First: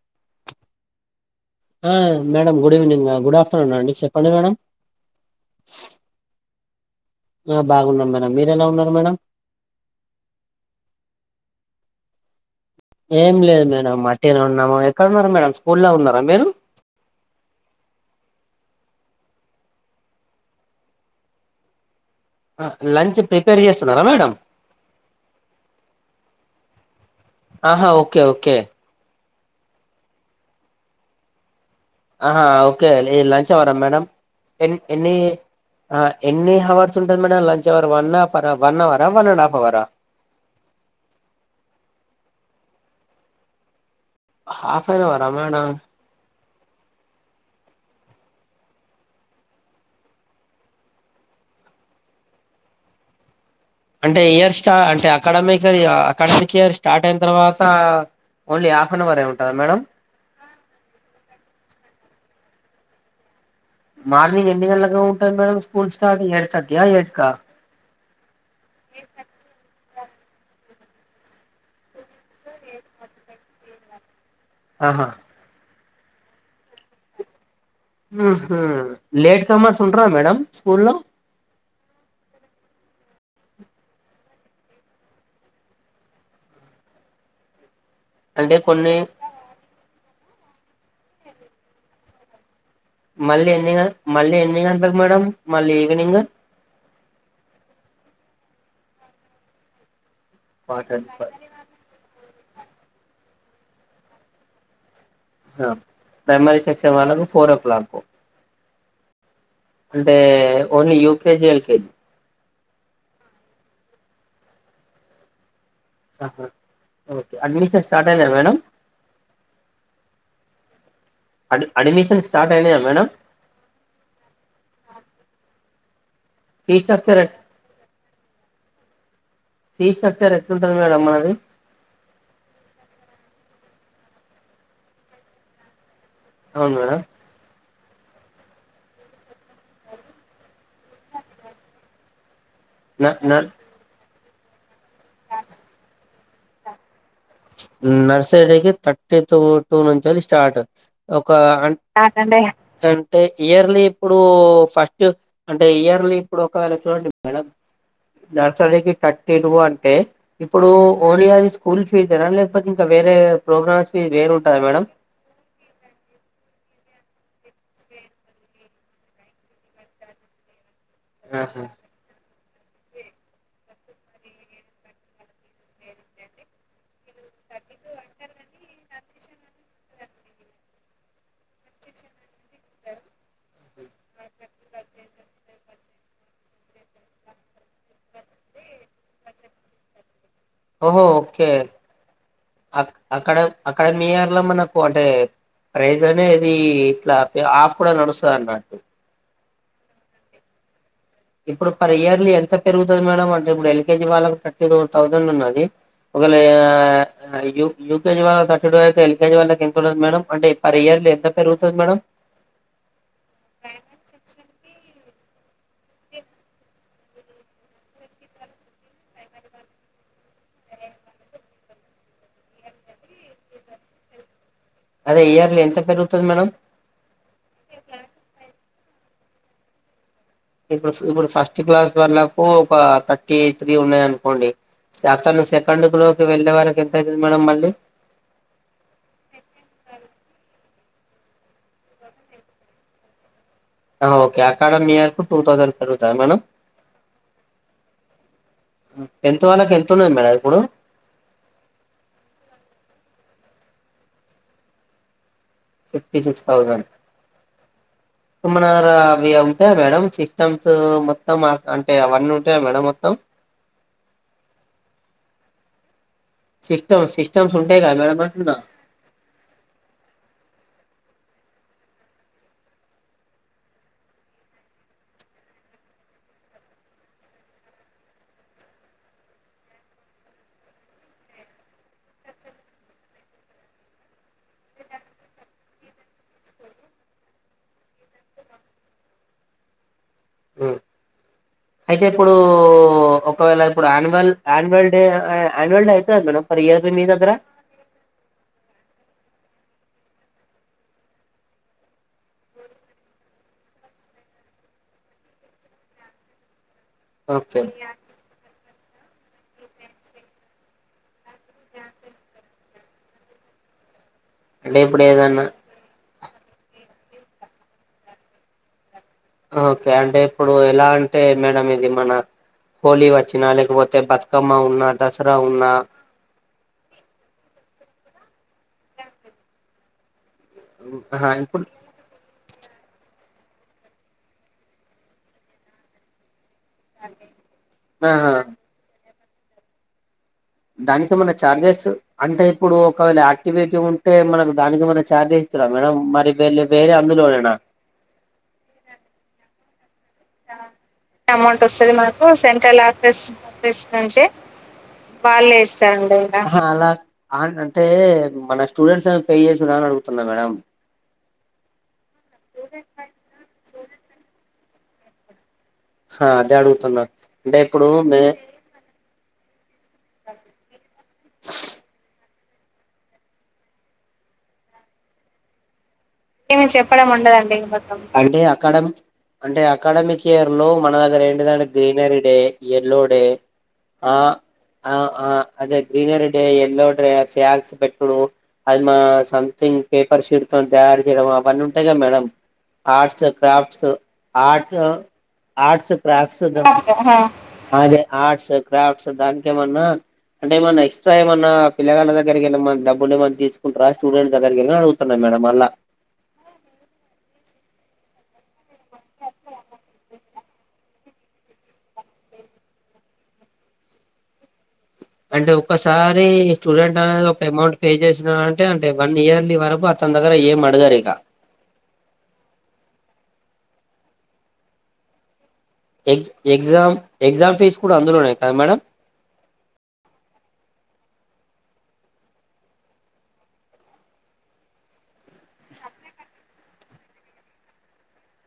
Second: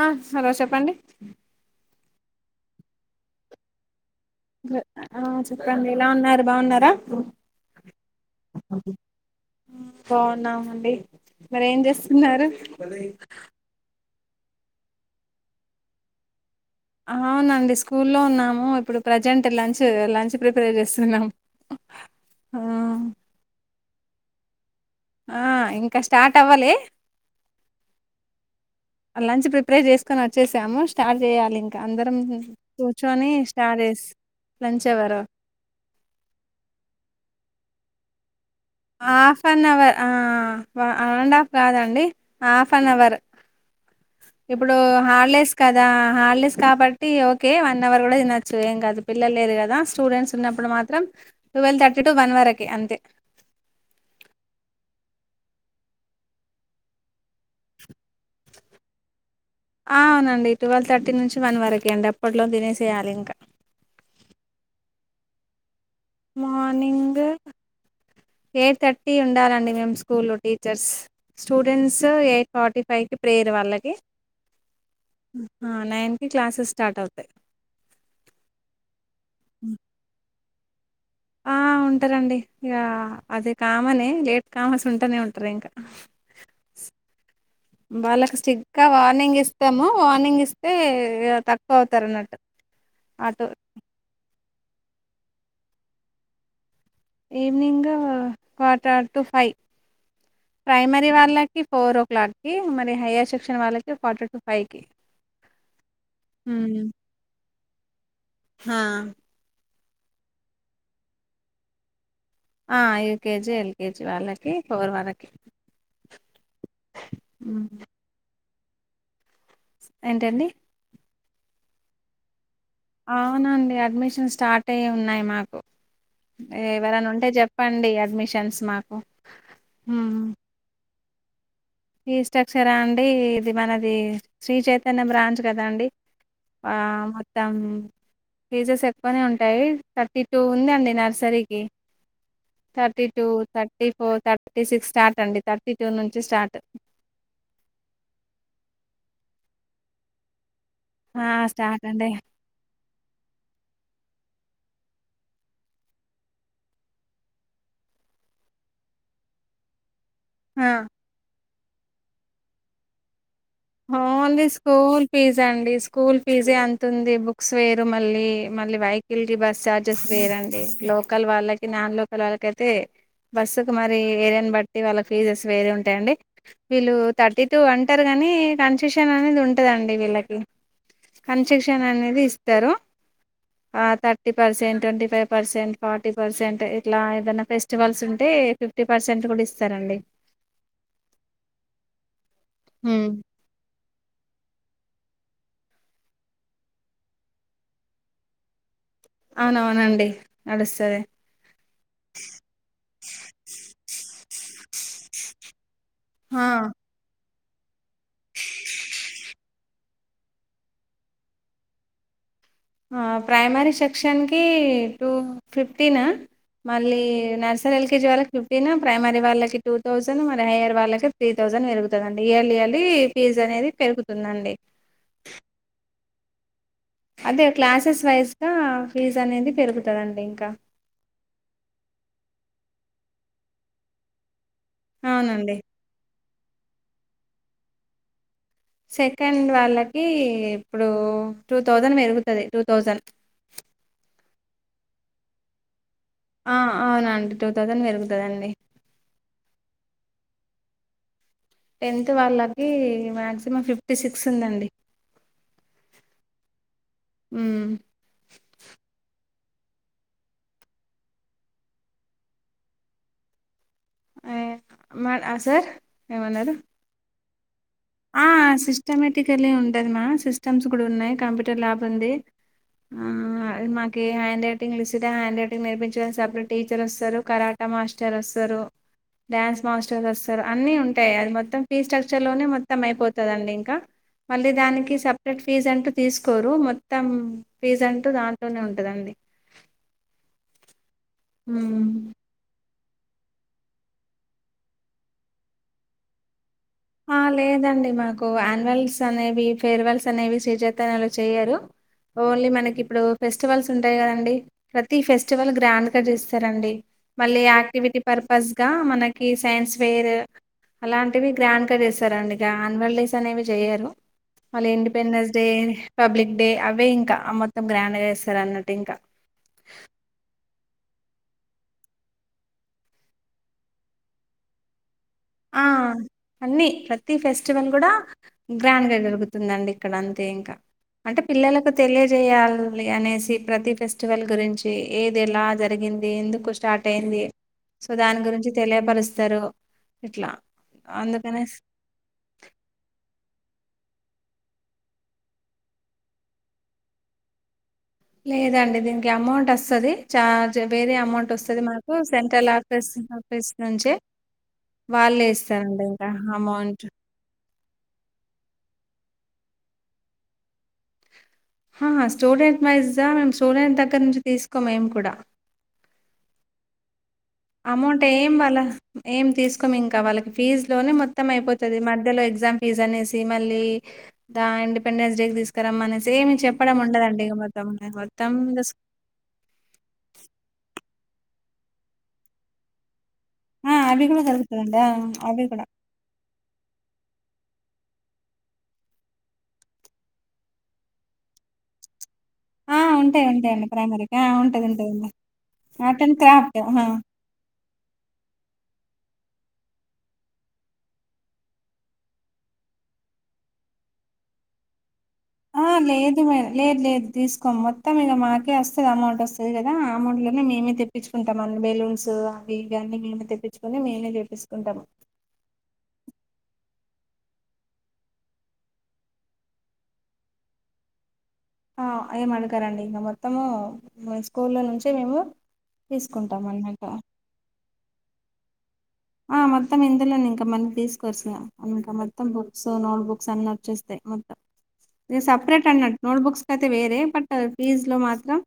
ఆ హలో చెప్పండి ఆ మేడం గుడ్ ఈవెనింగ్ అం గుడ్ ఆఫ్టర్నూన్ అండి చెప్ ఆ చెప్పండి ఏలా ఉన్నారు బావున్నారా ఆ బాగున్నాం మేడం మీరు ఎలా ఉన్నారు మేడం బావున్నామండి మీరు ఏం చేస్తున్నారు ఏం లేదు మేడం అట్టిగనే ఉన్నాము ఎక్కడ ఉన్నారు మేడం స్కూల్ లో ఉన్నారా మీరు ఆవునండి స్కూల్లో ఉన్నాము ఇప్పుడు ప్రెజెంట్ లంచ్ లంచ్ ప్రిపేర్ చేస్తున్నాం ఆ లంచ్ ప్రిపేర్ చేస్తున్నరా మేడం ఆ ఇంక స్టార్ట్ అవ్వలే అహా ఓకే ఓకే లంచ్ ప్రిపేర్ చేసుకొని వచ్చేసాము స్టార్ట్ చేయాలి ఇం క అందరం ఆహా ఓకే ఈ కూర్చుని లంచ్ అవరా స్టార్ట్ మేడం చేస్ ఎన్ లంచ్ ఎన్ని అవరు ఆ ఎన్ని హవర్స్ ఉంటది madam lunch hour one of one of half an hour ఆ వ వన్ అండ్ హాఫ్ కాదండి హాఫ్ అన్ అవర్ ఇప్పుడు హాఫ్ అన్ అవరా హాలిడేస్ మేడం కదా హాలిడేస్ కాబట్ ట్టి ఓకే వన్ అవర్ గూడ తినొచ్చు ఏం గాదు పిల్లలు లేరు గదా స్టూడెంట్స్ ఉన్నప్పుడు మాత్రం ట్వల్ థర్టీ టు వన్ వరకి అంతే అంటే ఇయర్ స్టా అంటే అకడమిక్ అకడమిక్ ఇయర్ స్టార్ట్ అయిన తర్వాతా ఒన్లీ హాఫ్ అన్ అవరే ఉంటదా మేడం ఆ అవునండి ట్వల్ థర్టీ నుంచి వన్ వరకే అండి అప్పట్లో తినేసేయాలి ఇంక మార్నింగ్ ఎన్ని గంటలుకు ఉంటది మేడం స్కూల్ స్టార్ట్ ఎయిట్ థర్టీయా మార్నింగ్ ఎయిట్కా ఎయిట్ థర్టీ ఉండాలండి మేము స్కూల్లో teachers students eight forty five కి ప్రేయర్ వాళ్ళకి ఆహా నైన్ కి క్లాసెస్ స్టార్ట్ అవుతయ్ ఊహూ లేట్ కమర్స్ ఉంటరా మేడం స్కూల్లో ఆ ఉంటరండి ఇగా అది కామనే లేట్ కామర్స్ ఉంటనే ఉంటరు ఇంక వాళ్ళకు అంటే స్ట్రిట్గా కొన్ని వార్నింగ్ ఇస్తము వార్నింగ్ ఇస్తే తక్కువ అవుతారు అన్నట్టు అటు మళ్ళీ ఎన్ని గ మళ్ళీ ఎన్ని గంటలకు మేడం మళ్ళీ evening evening quarter to five quarter primary to five వాళ్ళక్ కి ఫోరో క్లాక్ కి మళ్ళి హైయర్ సెక్షన్ వాళ్ళకి క్వార్టర్ టు ఫై కి హ ప్రైమరీ సెక్షన్ వాళ్ళకు ఫోరో క్లాక్ కు హు అంటే ఒన్లీ యూకేజి ఎల్కేజి ఆ యూకేజి ఎల్కేజి వాళ్ళకి ఫోర్ వరకి అహ ఓకే హ్మ్. అడ్మిషన్స్ స్టార్ట్ అయినయ మేడం ఏంటండి అడ్ అడ్మిషన్ స్టార్ట్ అయినయా మేడం అవునండి అడ్మిషన్ స్టార్ట్ అయి ఉన్నాయి మాకు ఫీ ఎవరన్న స్ట్రక్చర్ ఉంటే చెప్పండి అడ్మిషన్స్ మాకు ఫీ ఉ స్ట్రక్చర్ ఎట్లుంటది మేడం మనది ఫీ స్ట్రక్చరా అండి ఇది మనది శ్రీచైతన్య బ్రాంచ్ కదా అండి ఆ అవును మేడం మొత్తం ఫీజస్ ఎక్కువనే ఉంటాయి థర్టీ టూ ఉందండి నర్సరీకి న థర్టీ టూ న thirty four thirty six start అండి థర్టీ టూ నుంచి స్టార్ట్ నర్సరీకి థర్టీ టూ దోసండ్ నుంచి స్టార్ట్ ఆ ఒక స్టార్ట్ అండి ఆన్ టే ఇయర్లీ ఇప్పుడు ఫస్ట్ అంటే ఇయర్లీ ఇప్పుడు ఒకవేళ చూడండి మేడం నర్సరికి థర్టీ టు అంటే ఆ ఇప్పుడు ఓరియాది స్కూల్ ఫీజ్ ఏనా లేకపోతే ఇంకా వేరే ప్రోగ్రామ్స్ ఫీజ్ వేరు ఓన్లీ ఉంటదా మేడం స్కూల్ ఫీజ్ అండి స్కూల్ ఫీజే అంత ఉంది బు బుక్స్ వేరు మళ్ళీ మళ్ళీ వెహికల్ రీ బస్ చార్జెస్ వేరండి లోకల్ ఆహా వాళ్ళకి నాన్ లో పిల్లలకు అయితే బస్సుకు మరి ఏరియాని బట్టి వాళ్ళ ఫీజెస్ వేరే ఉంటాయండి వీళ్ళు థర్టీ టూ అంటారు గానీ కన్సషన్ అనేది ఉంటదండి వీళ్ళకి కన్సక్షన్ అనేది ఇస్తారు ఆ thirty percent twenty five percent forty percent ఇట్లా ఏదైనా ఫెస్టివల్స్ ఉంటే ఫిఫ్టీ పర్సెంట్ కూడా ఇస్తారండి ఓహో ఓకే అ అక్కడ అక్కడ నీయర్ లో మనకు అంటే ప్రైజ్ అనేది ఇట్లా ఆఫ్ కూడా నడుస్తది అన్నట్టు అవునవునండి నడుస్తది ఇప్పుడు పర్ ఇయర్లీ ఎంత పెరుగుతుంది మేడం అంటే ఇప్పుడు ఎల్కేజీ వాళ్ళకి థర్టీ టూ థౌసండ్ ఉన్నది ఒక ఆ వేళ యు యూకేజీ వాళ్ళకు థర్టీ టూ అయితే ఎల్కేజీ వాళ్ళ ఎంత ఉండదు మేడం అంటే పర్ ఇయర్లీ ఎంత పెరుగుతది మేడం ఆ ప్రైమరీ సెక్షన్కి టూ ఫిఫ్టీనా మళ్ళీ నర్సరీ ఎల్కేజీ వాళ్ళకి ఫిఫ్టీన్ ప్రైమరీ వాళ్ళకి టూ థౌసండ్ మరి హైయర్ వాళ్ళకి త్రీ థౌజండ్ పెరుగుతది అండి ఇయర్లీ ఇయర్లీ ఫీజ్ అనేది పెరుగుతుందండి అదే ఇయర్లీ ఎంత పెరుగుతది మేడం అదే క్లాసెస్ వైజ్ గా ఫీజ్ అనేది పెరుగుతది అండి ఇంకా ఇప్పుడు ఇప్పుడు ఫస్ట్ క్లాస్ వాళ్ళకు ఒక థర్టీ త్రీ ఉన్నాయి అనుకోండి అతను అవునండి సెకండ్ లోకి వెళ్ళే వరకి ఎంత అయతది మేడం మళ్ళీ సెకండ్ వాళ్ళకి ఇప్పుడు టూ థౌజండ్ పెరుగుతది two thousand okay academy year కు టూ థౌసండ్ పెరుగుతది మేడం ఆ అవునండి టూ థౌజండ్ పెరుగుతది అండి టెన్త్ వాళ్ళకి ఎంత ఉన్నది మేడం ఇప్పుడు టెన్త్ వాళ్ళకి మ్యాగ్సిమం ఫిఫ్టీ సిక్స్ ఉందండి ఫిఫ్టీ సిక్స్ థౌజండ్ మ్మ్ తమ్మనర అవి ఉంటాయా మేడం సిస్టమ్స్ మొత్తం అంటే అవన్నీ ఉంటాయా మేడం మొత్తం ఆయ్ మ న సార్ ఏమన్నరు సిస్టమ్ సిస్టమ్స్ ఉంటయి గా మేడం అంటున్న ఆస్టోమేటికలీ ఉంటదిమా సిస్టమ్స్ కూడా ఉన్నాయి కంప్యూటర్ ల్యాబ్ ఉంది ఆ మాకి హ్యాండ్ రైటింగ్ లుసిడ హ్యాండ్ రైటింగ్ నర్సించడ సపరేట్ టీచర్ వస్తారు కరాట్ ట మాస్టర్ వస్తారు డ్యాన్స్ మాస్టర్స్ వస్తారు అన్నీ ఉంటాయి అది మొత్తం ఫీ స్ట్రక్చర్ లోనే మొ మొత్తం అయిపోతుందిండి ఇంకా మళ్ళీ దానికి సపరేట్ ఫీజ్ అంటూ తీసుకోరు మొత్తం ఫీజ్ అంటూ దాంట్లోనే ఉంటదండి [unintelligible] మ్మ్ అయితే ఇప్పుడు ఒకవేళ ఇప్పుడు యాన్యువల్ యాన్యువల్ డే ఆయాన్యువల్ డే అయితదా మేడం ఫర్ ఇయర్ మీ ఆ దగ్గర లేదండి మాకు యాన్యుల్స్ అనేవి ఫేర్వెల్స్ అనేవి శ్రీ చైతన్యా లో చేయ్యరు ఓన్లీ మనకి ఇప్పుడు ఫెస్టివల్స్ ఉంటాయి కదండి ప్రతీ ఫెస్టివల్ గ్రాండ్ గా చేస్తారండి మళ్ళీ ఓకే యాక్టివిటీ పర్పస్ గా మనకి సైన్స్ వేర్ అలాంటివి గ్రాండ్గా చేస్తారండి ఇగ ఆన్యువల్ డేస్ అనేవి చేయరు మళ్ళీ అంటే ఇప్పుడు ఇండిపెండెన్స్ ఏదన్నా డే పబ్లిక్ డే అవే ఇంక అ మొత్తం గ్రాండ్ చేస్తారు అన్నట్టు ఇంక ఓకే అంటే ఇప్పుడు ఎలా అంటే మేడం ఇది మన హోలీ వచ్చినా లేకపోతే బతుకమ్మ ఉన్నా దసరా ఆ ఉన్నా అన్నీ ప్రతీ ఫెస్టివల్ కూడ గ్రాండ్గా జరుగుత్ తుందండి ఇక్కడ అంతే ఇంక అంటే ఆహా ఇప్పుడు పిల్లలకు తెలిద్ చేయాలి అనేసి ప్రతి ఫెస్టివల్ గురించి ఏది ఎలా జరిగింది ఎందుకు స్టార్ట్ అయింది సొ దాని ఆహా గురించి తెలియపరుస్తరు ఇట్లా దానికేమన్నా అందుకనే చార్జెస్సు అంటే ఇప్పుడు ఒకవేళ యాక్టివిటీ ఉంటే మనకు దానికేమన్న చార్జ్ ఎసి ఇస్తరా మేడం మరి వెళ్ళి వేరే అందులోనెనా లేదండి దీనికి అమౌంట్ ఒస్తది చార్జ్ వేరే అమౌంట్ వస్తది మనకు సెంట్రల్ ఆఫీస్ ఆఫీస్ నుంచి వాళ్ళే ఇస్తారండి ఇంక అమౌంట్ ఆన్ అంటే మన స్టూడెంట్స్ ఎమన పే చేసిరా అని అడుగుతున్న మేడం హా స్టూడెంట్ వైజా మేము స్టూడెంట్ దగ్గర నుంచి తీసుకోం మేం కూడా హా అదే అడుగుతున్నరు అమౌంట్ ఏం వాళ ఏం తీసు కోం ఇంక వాళ్ళకి ఫీజ్ లోనే మొత్తం అయిపోతది మధ్యలో ఎగ్జామ్ ఫిజ్ అనేేసి మళ్ళీ దా ఇండిపెండెన్స్ డే కి తీసు కరమ్మనేసి ఏమి చెప్పడం ఉండదండి ఇగ మొత్తం మొత్తం అంటే స్కూ అకాడమి అంటే అకాడమిక్ ఇయర్ లో మన దగ్గర ఏంటిదంటే గ్రీనరీ డే యెల్లో డే అవి ఆ కూడా కలుగుతదండి. ఆ ఆ అవి కూడా. అదే గ్రీనరీ డే యెల్లో డే ఫ్యాక్స్ పెట్డుడు అది మా సంథింగ్ పేపర్ షెడ్ తోని తయారు చేయడం అవన్ని ఉంటయి గా మేడం ఆ! ఆర్ట్స్ ఉంటాయి. ఉంటాయండి క్రాఫ్ట్స్ ప్రైమరీకి. ఆ! ఉంటది. ఆర్ట్ ఉంటదండి arts art and crafts craft. ఆ! [inaudible] అదే ఆర్ట్స్ క్రాఫ్ట్స్ దానికేమన్నా అంటేమన్న ఎక్సట్రా ఏమన్న పిల్లగాళ్ళ దగ్గకి ఎళ్ళి ఎమన డబ్బుల్ లేవని తీసుకుంటరా స్టూడెంట్స్ దగ్గరకెళ్ళి అడుగు తున్న మేడం ఆ అలా లేదు మే లేదు లేదు తీసుకోము మొత్తం ఇగ మాకే ఒస్తది అమౌంట్ వస్తది గదా ఆ అమౌంట్ లోనే మెమె తెప్ తెప్పించుకుంటాం అన్ని బెల్లూన్స్ అవి ఇవి అని మేమే తెప్పించుకొని మేమే చేసుకుంటున్నావ్ అంటే ఒక్కసారి స్టూడెంట్ అనేది ఒక అమౌంట్ పే చేసినా అంటే అంటే వన్ ఇయర్లీ వరకు తన్ దగ్గర ఏం అడుగరు ఇగా ఆ ఏం అడగరండి ఇగ మొత్తము స్కూల్లో నుంచే మేము ఎగ్జ్ తీసుకుంటాం అన్నట్టు ఎగ్జామ్ ఎగ్జామ్ ఫీజ్ కూడ అందులోనే కదా మేడం ఆ మొత్తం ఇందులోనే ఇంక మళ్ళీ తీసుకోరు సార్ ఇంక మొత్తం బుక్స్ నోట్ బుక్స్ అన్ని వచ్చేస్తయ్ మొత్తం ఇగ సెపరేట్ అన్నట్టు నోట్స్ బుక్స్కి అయితే వేరే బట్ ఫీజులు మాత్రం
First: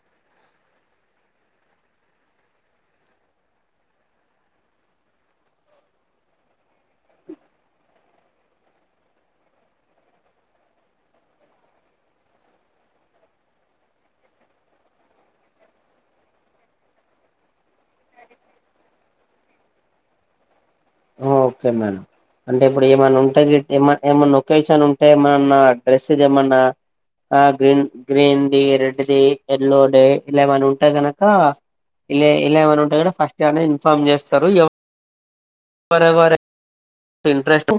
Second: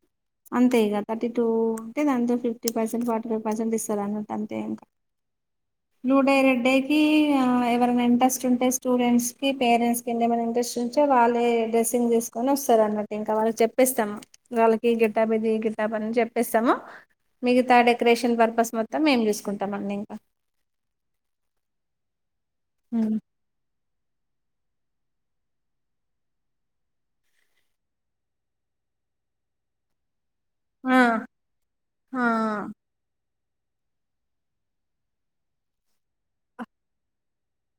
అంతే ఇగ థర్టీ టూ ఉంటే దాంతో fifty percent forty five percent ఇస్తరు అన్నట్టు అంతే ఇంక బ్లూడే రెడ్డే కి ఆ ఎవరైన ఇంట్రెస్ట్ ఉంటే స్టూడెంట్స్ కి పేరెంట్స్ ఎం ఆయన ఇంట్రెస్ట్ ఉంటే వాళ్లే డ్రెస్ చేంజ్ చేసుకొని ఒస్తారు అన్నట్టు ఇంకా వాళ్ళకి చెపేస్తాం ఇంకా వాళ్ళకి ఈ గేటప్ ఈ గేటప్ అని చెప్పేస్తము మిగతా డెకరేషన్ పర్పస్ మొత్తం మేము చూసుకుంటం అండి ఇంక ఓకే మ్యామ్ అంటే ఇప్పుడు ఏమైన్న ఉంటది ఏమన్ ఏమన్న ఒకేషన్ ఉంటే ఏమన్నా డ్రెస్స్ దేమన్నా ఆ గ్రీన్ గ్రీన్ ది రెడ్ ది యెల్లో డే ఇలా ఏమన్న ఉంటే ఆ గనక ఆ ఇల ఇలా ఏమన్న ఉంటే గన ఫస్ట్ ఏమన్న ఇన్ఫార్మ్ చేస్తరు ఎవ వరెవరే ఇంట్రెస్ట్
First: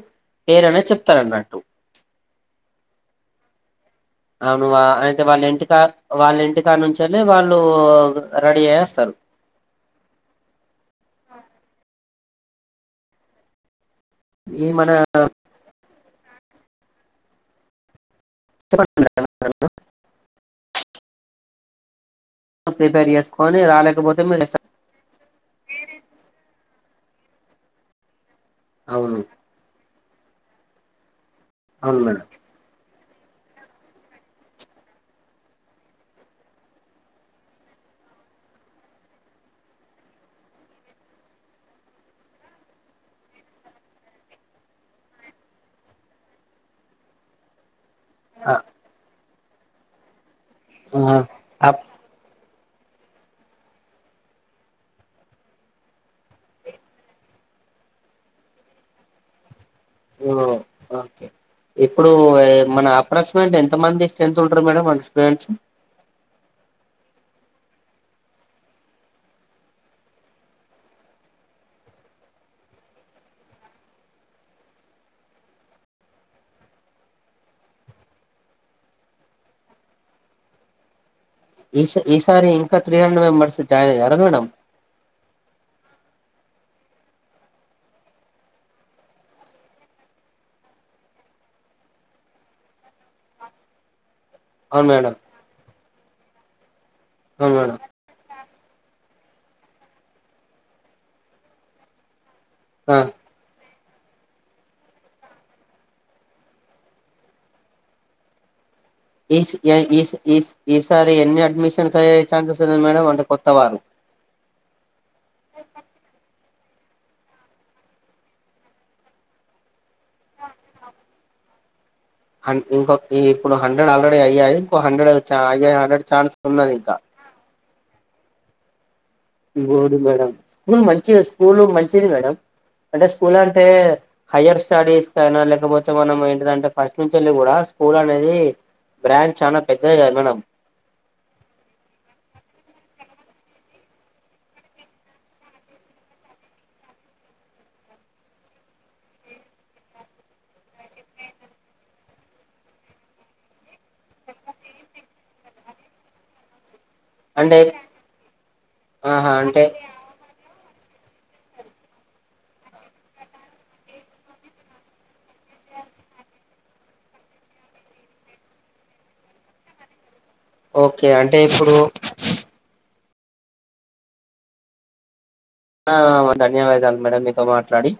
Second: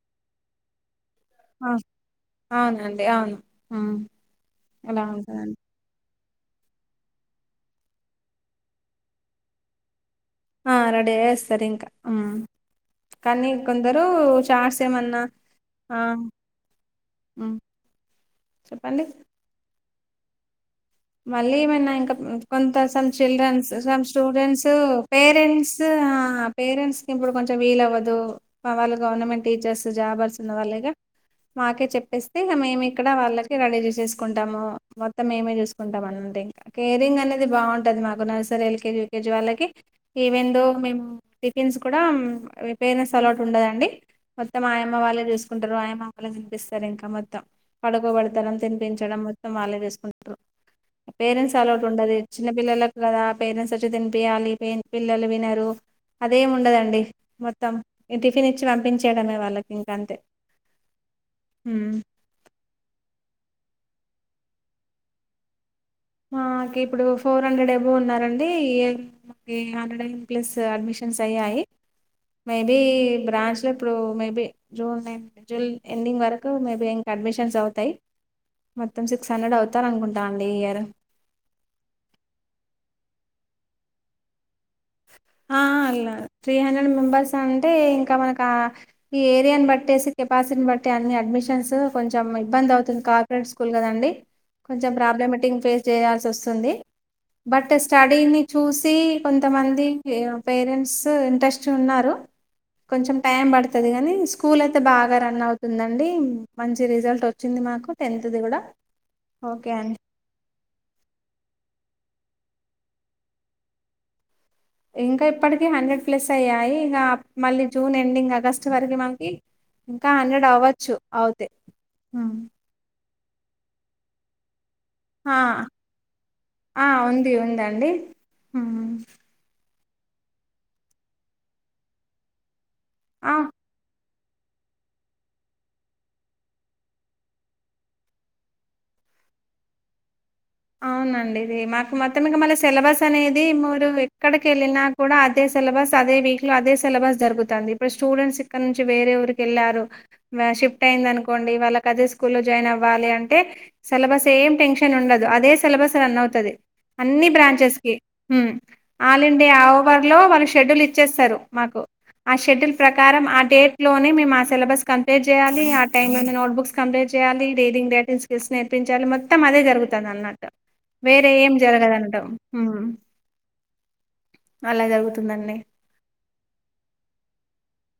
పేరైన చెప్తారు అన్నట్టు అ అవునండి అవును హ్మ అవును ఆ అయితే వాళ్ళింటికా వల్ల ఇంటి కడనుంచి వాళ్ళు రడీ అయ్యి ఒస్తరు ఆ రడి అయ్యి ఒస్తరు ఇంకా హ్మ కనీ కొందరూ ఈ చాట్స మన ఏమన్నా ఆ హ్మ చెప్పండి మళ్ళీ ఏమైన ఇంక కొంత సమ్ ప్రిపేర్ చేసుకొని చిల్డ్రన్స్ సమ్ రాలేకపోతే మీరు స్టూడెంట్స్ టు పేరెంట్స్ ఆ పేరెంట్స్కి ఇప్పుడు కొంచెం విల్లు అవ్వదు వాళ్ళు అవును గవర్నమెంట్ టీచర్స్ జాబర్స్ ఉన్న వాళ్ళేగా మాకే అవును మేడం చెప్పేస్తే ఇగ మేము ఇక్కడ వాళ్ళకి రడీ చూసేసుకుంటాము మొత్తం మేమే చూసుక్ కుంటాం అంటే ఇంక కేరింగ్ అనేది బావుంటది మాకు నర్సరి ఎల్కేజి యూకేజి వాళ్ళకి ఈవెన్ థో మేము టిఫిన్స్ కూడా పేరెంట్స్ అలౌట్ ఉండదండి మొత్తం ఆయమ్మ వాళ్ళే చూసుకుంటరు ఆయమ్మ వాళ్ళే తినిపిస్తరు ఇంక మొత్తం ఆ పడుకోబెట్టడం తినిపించడం మొత్తం వాళ్ళే చూసుకుంటారు ఆ పేరెంట్స్ అప్ అలౌట్ ఉండదు చిన్న పిల్లలకు గదా పేరెంట్స్ వచ్చి తినిపియాలి పెన్ పిల్లలు వినరు అదేం ఉండదండి మొత్తం టిఫిన్ ఇచ్చి పంపించేయడమే వాళ్ళకి అంతే ఓ ఓకే ఇప్పుడూ ఎ మనా అప్రాక్సిమేట్ ఎంత మంది స్ట్రెంత్ ఉంటరు మేడం మనకి స్టూడెంట్స్ మా కిప్పుడు ఫోర్ హండ్రెడ్ ఎబో ఉన్నారండి ఈ ఇయర్ హండ్రెడ్ ఎన్ ప్లస్ అడ్మిషన్స్ అయ్యాయి మేబీ బ్రాంచ్లో ఇప్పుడు మేబి జూన్నె జుల్ ఎండింగ్ వరకు మేబీ ఇంక అడ్మిషన్స్ అవుతయ్ మొత్తం సిక్స్ హండ్రెడ్ అవుతార్ అనుకుంటా అండి ఈ ఇయర్ ఈస్ ఈసారి ఇంక త్రీ హండ్రెడ్ మెంబెర్స్ జాయిన్ అయ్యారా మేడం ఆ ఆ అలా త్రీ హండ్రెడ్ మెంబర్స్ అంటే ఇంక మనకా ఈ ఏరియాని బట్టేసి కెపాసిటిని బట్టి అన్ని అడ్మిషన్స్ కొంచెం ఇబ్బంది అవుతుంది కా ప్రైవేట్ స్కూల్ కదండి అవును కొంచెం మేడం ప్రాబ్లమేటింగ్ ఫేస్ చేయాల్సి వస్తుంది అవును బట్ మేడం స్టార్ట్ దీన్ని చూసి కొంతమంది పేరెంట్స్ ఇంట్రెస్ట్ ఉన్నారు ఆ కొంచెం టైం పడు తది గానీ స్కూల్ అయితే బాగా రన్ అవుతుందండి మంచిగా రిజల్ట్ వచ్చింది మాకు టెన్త్ ది గూడా ఈస్ యా ఈస్ ఈస్ ఈసారి ఎన్ని అడ్మిషన్స్ అయ్యే ఛాన్సెస్ ఉంది మేడం అంటే కొత్త వారు ఇంకా ఇప్పటికీ హండ్రెడ్ ప్లస్ అయ్యాయి ఇగా అప్ మళ్ళీ జూన్ ఎండింగ్ అగస్ట్ వరకి మాకి ఇంకా హండ్రెడ్ అవచ్చు ఆవుతే హన్ ఇంకొక్ ఇప్పుడు హండెడ్ ఆల్రెడీ అయ్యాయి ఇంకో హండ్రెడ్ అయ్ చా అయ్యే హండెడ్ ఛాన్స్ ఉన్నది ఇంకా ది ఉందండి ఇంగోది మేడం స్కూల్ మంచిగా స్కూలు మంచిది మేడం అంటే ఆ స్కూల్ అంటే హైయ్యర్ స్టడీస్ కైనా లేకపోతే మనం ఏంటిదంటే ఫస్ట్ నుంచేల్లి కూడా స్కూల్ అనేది బ్రాండ్ చానా పెద్దది గదా మేడం అవునండి ఇది మాకు మొత్తం ఇగ మళ్ళ సిలబస్ అనేది మూరు ఎక్కడికెళ్ళినా కూడా అదే సిలబస్ అదే వీక్ లో అదే సిలబస్ జరుగుతాంది ఇప్పుడు స్టూడెంట్స్ ఇక్కడ నుంచి వేరే ఊరికి ఎళ్ళారు లా షిఫ్ట్ అయ్యింది అనుకోండి వాళ్ళకి అదే స్కూల్లో జాయిన్ అవ్వాలి అంటే సెలబస్ ఏం టెన్షన్ ఉండ దుఅదే సిలబస్ రన్ అవుతది అన్నీ అంటే బ్రాంచెస్ కి హ్మ్ ఆల్ ఆహా ఇండియా అంటే [unintelligible] లో వాళ్ళు షెడ్యూల్ ఇచ్చేస్తారు మాకు ఆ షెడ్యూల్ ప్రకారం ఆ డేట్ లోనే మేం ఆ సిలబస్ కంప్లీట్ చెయ్యాలి ఆ టైం లోనే నోట్బుక్స్ కంప్లీట్ చెయ్యాలి రీడింగ్ డేటింగ్ స్కిల్స్ నేర్పించాలి మొత్తం అదే జరుగుతది అన్నట్టు ఓకే వేరే అంటే ఏం ఇప్పుడు జరగదంటం ఉమ్ అలా జరుగుతుందండి ఆవ్ ధన్యవాదాలు మేడం మీతో మాట్లాడి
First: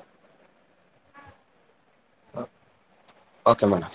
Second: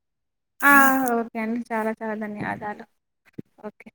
ఆ ఓకే అండి చాలా చాలా ధన్యవాదాలు ఓకే